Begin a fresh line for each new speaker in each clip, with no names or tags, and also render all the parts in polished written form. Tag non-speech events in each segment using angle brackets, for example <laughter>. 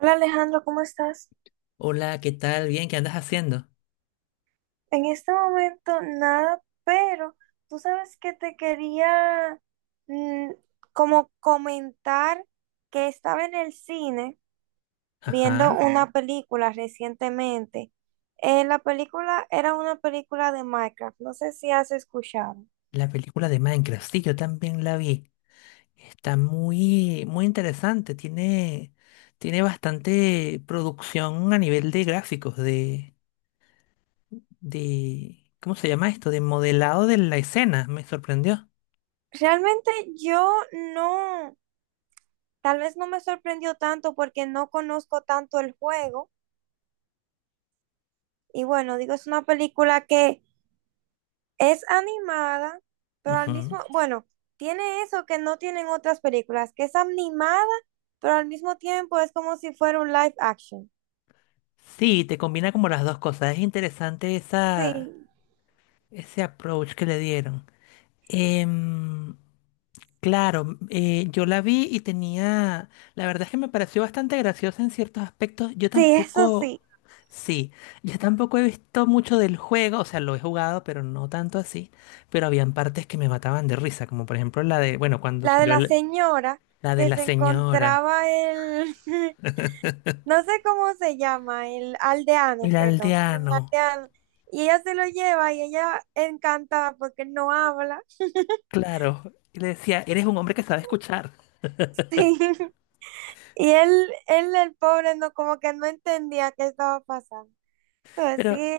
Hola Alejandro, ¿cómo estás?
Hola, ¿qué tal? Bien, ¿qué andas haciendo?
En este momento nada, pero tú sabes que te quería mm, como comentar que estaba en el cine viendo
Ajá,
una película recientemente. La película era una película de Minecraft, no sé si has escuchado.
la película de Minecraft, sí, yo también la vi. Está muy, muy interesante, tiene, tiene bastante producción a nivel de gráficos, de, ¿cómo se llama esto? De modelado de la escena, me sorprendió.
Realmente yo no, tal vez no me sorprendió tanto porque no conozco tanto el juego. Y bueno, digo, es una película que es animada, pero al
Ujú.
mismo, bueno, tiene eso que no tienen otras películas, que es animada, pero al mismo tiempo es como si fuera un live action.
Sí, te combina como las dos cosas, es interesante esa,
Sí,
ese approach que le dieron. Em, Claro, yo la vi y tenía, la verdad es que me pareció bastante graciosa en ciertos aspectos. Yo
sí, eso
tampoco,
sí.
sí, yo tampoco he visto mucho del juego, o sea, lo he jugado, pero no tanto así. Pero habían partes que me mataban de risa, como por ejemplo la de, bueno, cuando
La de
salió
la señora
la de
que
la
se
señora,
encontraba el, <laughs> no sé cómo se llama, el aldeano,
el
perdón, era un
aldeano,
aldeano. Y ella se lo lleva y ella encantada porque él no habla. <laughs>
claro, y le decía, eres un hombre que sabe escuchar.
Sí. Y el pobre, no, como que no entendía qué estaba pasando. Entonces,
Pero
sí,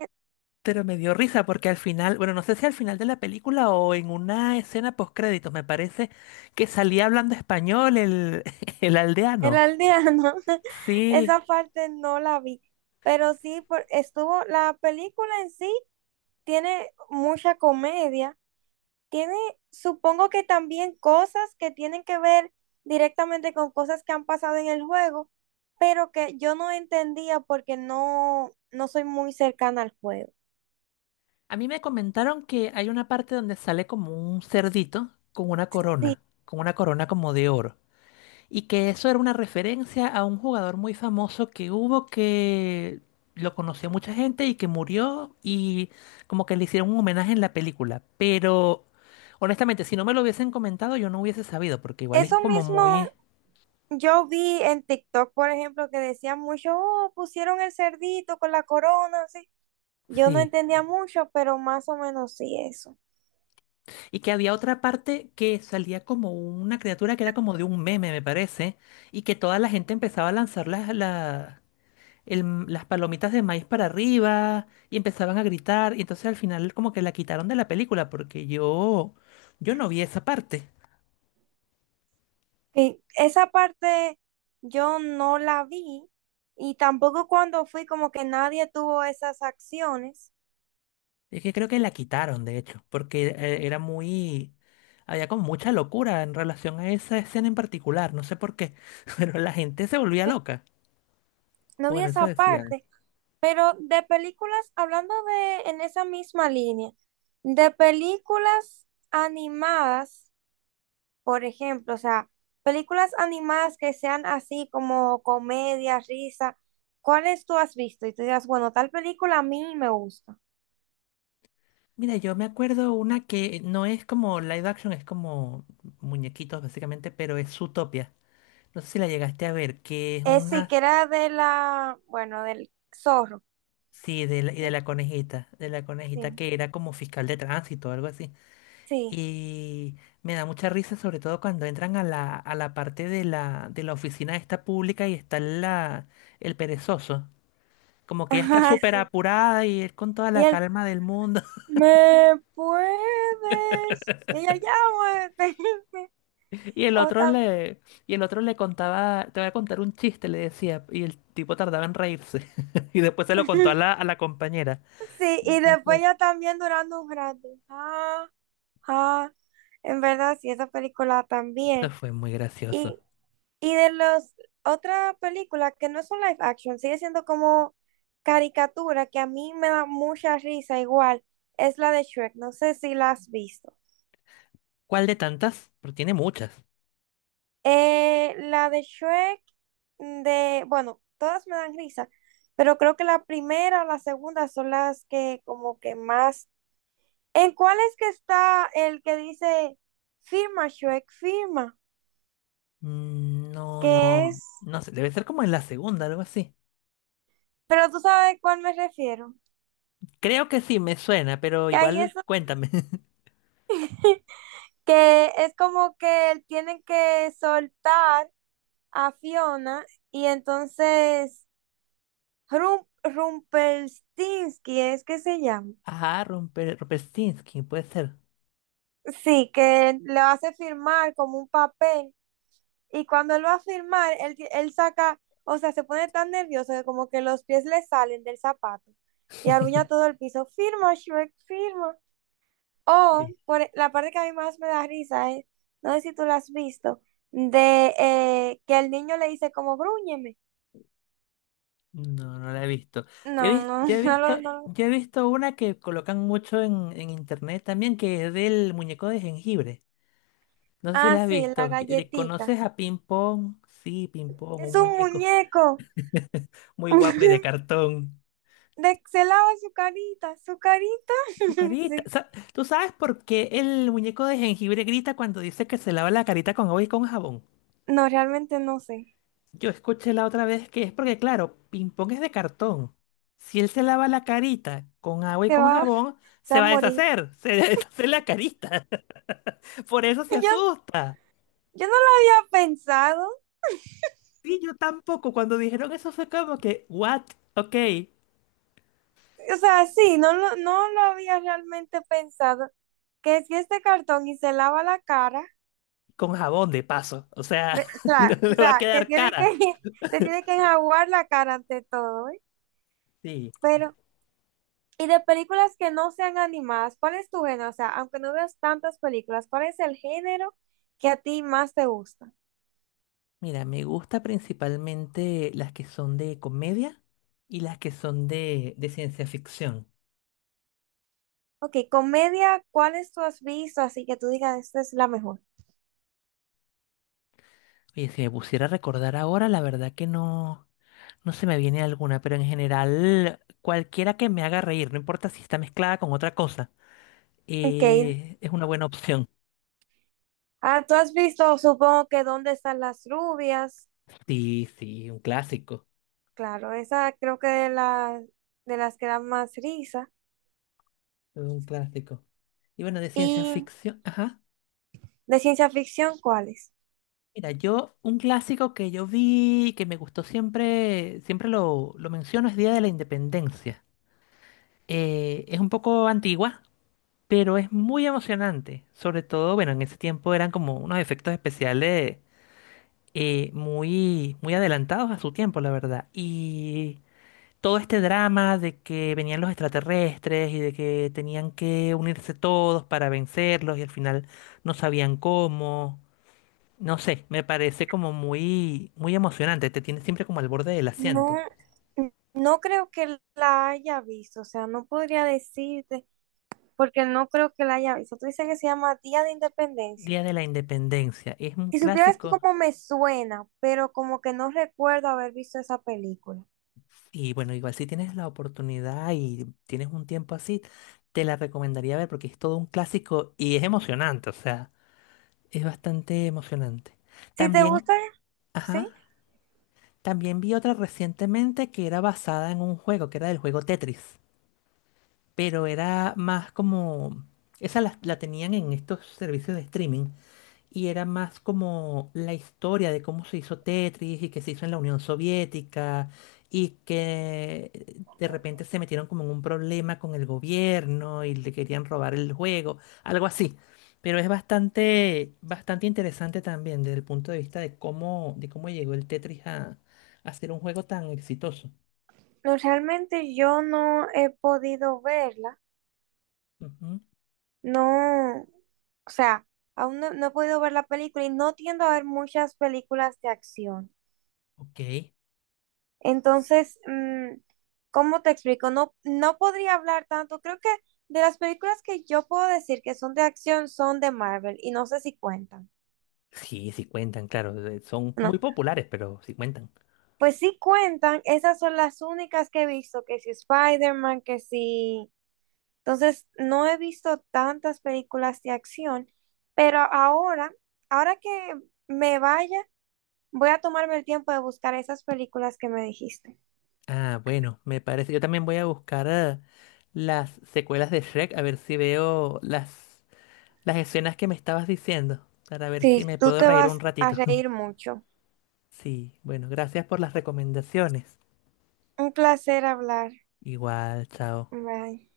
Pero me dio risa porque al final, bueno, no sé si al final de la película o en una escena post créditos, me parece que salía hablando español el, <laughs> el
el
aldeano.
aldeano, <laughs>
Sí,
esa parte no la vi, pero sí estuvo, la película en sí tiene mucha comedia, tiene, supongo que también cosas que tienen que ver directamente con cosas que han pasado en el juego, pero que yo no entendía porque no soy muy cercana al juego.
a mí me comentaron que hay una parte donde sale como un cerdito
Sí,
con una corona como de oro. Y que eso era una referencia a un jugador muy famoso que hubo que lo conoció mucha gente y que murió y como que le hicieron un homenaje en la película. Pero honestamente, si no me lo hubiesen comentado, yo no hubiese sabido, porque igual es
eso
como
mismo
muy...
yo vi en TikTok, por ejemplo, que decían mucho, oh, pusieron el cerdito con la corona, así. Yo no
Sí.
entendía mucho, pero más o menos sí eso.
Y que había otra parte que salía como una criatura que era como de un meme, me parece, y que toda la gente empezaba a lanzar las palomitas de maíz para arriba y empezaban a gritar. Y entonces al final como que la quitaron de la película porque yo no vi esa parte.
Y esa parte yo no la vi y tampoco cuando fui como que nadie tuvo esas acciones.
Es que creo que la quitaron, de hecho, porque era muy... Había como mucha locura en relación a esa escena en particular, no sé por qué, <laughs> pero la gente se volvía loca.
No vi
Bueno, eso
esa
decían.
parte, pero de películas, hablando de en esa misma línea, de películas animadas, por ejemplo, o sea, películas animadas que sean así como comedia, risa, ¿cuáles tú has visto? Y tú digas, bueno, tal película a mí me gusta.
Mira, yo me acuerdo una que no es como live action, es como muñequitos básicamente, pero es Zootopia. No sé si la llegaste a ver, que es
Sí,
una...
que era de la, bueno, del zorro.
Sí, de la, y de la conejita
Sí,
que era como fiscal de tránsito o algo así.
sí.
Y me da mucha risa, sobre todo cuando entran a la parte de la oficina esta pública y está la, el perezoso. Como
<laughs>
que ella está
Ajá,
súper
sí.
apurada y él con toda
Y
la
él,
calma del mundo. <laughs>
¿me puedes? Y ella, ya, muévete". <laughs>
Y el
O
otro
tam-
le, y el otro le contaba, te voy a contar un chiste, le decía, y el tipo tardaba en reírse. <laughs> Y después se lo contó
<laughs>
a la compañera.
Sí,
Qué
y después
gracioso.
ya también durando un rato. Ah, ah. En verdad, sí, esa película
Eso
también.
fue muy gracioso.
Y, y de las otras películas que no son live action, sigue siendo como caricatura, que a mí me da mucha risa igual, es la de Shrek. No sé si la has visto.
¿Cuál de tantas? Porque tiene muchas.
La de Shrek, de, bueno, todas me dan risa, pero creo que la primera o la segunda son las que como que más... ¿En cuál es que está el que dice firma Shrek, firma?
Mm, no,
Que
no,
es...
no sé, debe ser como en la segunda, algo así.
Pero tú sabes a cuál me refiero.
Creo que sí, me suena, pero
Que ahí
igual
es
cuéntame. <laughs>
que es como que tienen que soltar a Fiona y entonces Rumpelstiltskin es que se llama.
Ajá, Romper, Rumpelstiltskin, puede ser.
Sí, que lo hace firmar como un papel y cuando él va a firmar, él saca, o sea, se pone tan nervioso que como que los pies le salen del zapato y arruña todo
<laughs>
el piso. Firma, Shrek, firma.
¿Qué?
La parte que a mí más me da risa es, no sé si tú la has visto, de que el niño le dice como grúñeme.
No, no la he visto.
No, no, <laughs> no lo, no lo-
Yo he visto una que colocan mucho en internet también, que es del muñeco de jengibre. No sé si
Ah,
la has
sí, la
visto.
galletita.
¿Conoces a Ping Pong? Sí, Ping Pong,
Es
un
un
muñeco
muñeco.
<laughs> muy guapo y de
<laughs>
cartón.
De, se lava su carita, su carita.
Su
<laughs>
carita.
Sí.
¿Tú sabes por qué el muñeco de jengibre grita cuando dice que se lava la carita con agua y con jabón?
No, realmente no sé.
Yo escuché la otra vez que es porque, claro, ping pong es de cartón. Si él se lava la carita con agua y
Se
con
va,
jabón,
se va
se
a
va a
morir.
deshacer, se <laughs> deshace la carita. <laughs> Por eso se
<laughs> Yo,
asusta.
yo no lo había pensado.
Sí, yo tampoco. Cuando dijeron eso fue como que, what? Ok,
O sea, sí, no lo había realmente pensado. Que si este cartón y se lava la cara,
con jabón de paso. O sea, <laughs> no
claro,
le
o
va a
sea, que
quedar
tiene que,
cara.
<laughs> se tiene que enjaguar la cara ante todo, ¿eh?
Sí.
Pero, y de películas que no sean animadas, ¿cuál es tu género? O sea, aunque no veas tantas películas, ¿cuál es el género que a ti más te gusta?
Mira, me gusta principalmente las que son de comedia y las que son de ciencia ficción.
Ok, comedia, ¿cuáles tú has visto así que tú digas, esta es la mejor?
Oye, si me pusiera a recordar ahora, la verdad que no, no se me viene alguna, pero en general, cualquiera que me haga reír, no importa si está mezclada con otra cosa,
Ok,
es una buena opción.
ah, tú has visto, supongo que ¿Dónde están las rubias?
Sí, sí, un clásico,
Claro, esa creo que de, la, de las que dan más risa.
un clásico. Y bueno, de ciencia
¿Y
ficción, ajá.
de ciencia ficción cuáles?
Mira, yo, un clásico que yo vi, que me gustó siempre, siempre lo menciono, es Día de la Independencia. Es un poco antigua, pero es muy emocionante. Sobre todo, bueno, en ese tiempo eran como unos efectos especiales muy, muy adelantados a su tiempo, la verdad. Y todo este drama de que venían los extraterrestres y de que tenían que unirse todos para vencerlos y al final no sabían cómo. No sé, me parece como muy, muy emocionante. Te tiene siempre como al borde del
No,
asiento.
no creo que la haya visto, o sea, no podría decirte, porque no creo que la haya visto. Tú dices que se llama Día de Independencia.
Día de la Independencia. Es un
Si supieras que
clásico.
como me suena, pero como que no recuerdo haber visto esa película.
Y bueno, igual si tienes la oportunidad y tienes un tiempo así, te la recomendaría ver porque es todo un clásico y es emocionante, o sea, es bastante emocionante.
Si te
También,
gusta, sí.
ajá, también vi otra recientemente que era basada en un juego, que era del juego Tetris, pero era más como, esa la, la tenían en estos servicios de streaming y era más como la historia de cómo se hizo Tetris y que se hizo en la Unión Soviética y que de repente se metieron como en un problema con el gobierno y le querían robar el juego, algo así. Pero es bastante, bastante interesante también desde el punto de vista de cómo llegó el Tetris a ser un juego tan exitoso.
No, realmente yo no he podido verla.
Ujú,
No, o sea, aún no, no he podido ver la película y no tiendo a ver muchas películas de acción.
ok.
Entonces, ¿cómo te explico? No, no podría hablar tanto. Creo que de las películas que yo puedo decir que son de acción son de Marvel y no sé si cuentan.
Sí, sí cuentan, claro. Son
No,
muy populares, pero sí cuentan.
pues sí cuentan. Esas son las únicas que he visto, que si Spider-Man, que si... Entonces, no he visto tantas películas de acción, pero ahora que me vaya. Voy a tomarme el tiempo de buscar esas películas que me dijiste.
Ah, bueno, me parece. Yo también voy a buscar las secuelas de Shrek, a ver si veo las escenas que me estabas diciendo, para ver si
Sí,
me
tú
puedo
te
reír un
vas a
ratito. <laughs>
reír mucho.
Sí, bueno, gracias por las recomendaciones.
Un placer hablar.
Igual, chao.
Bye.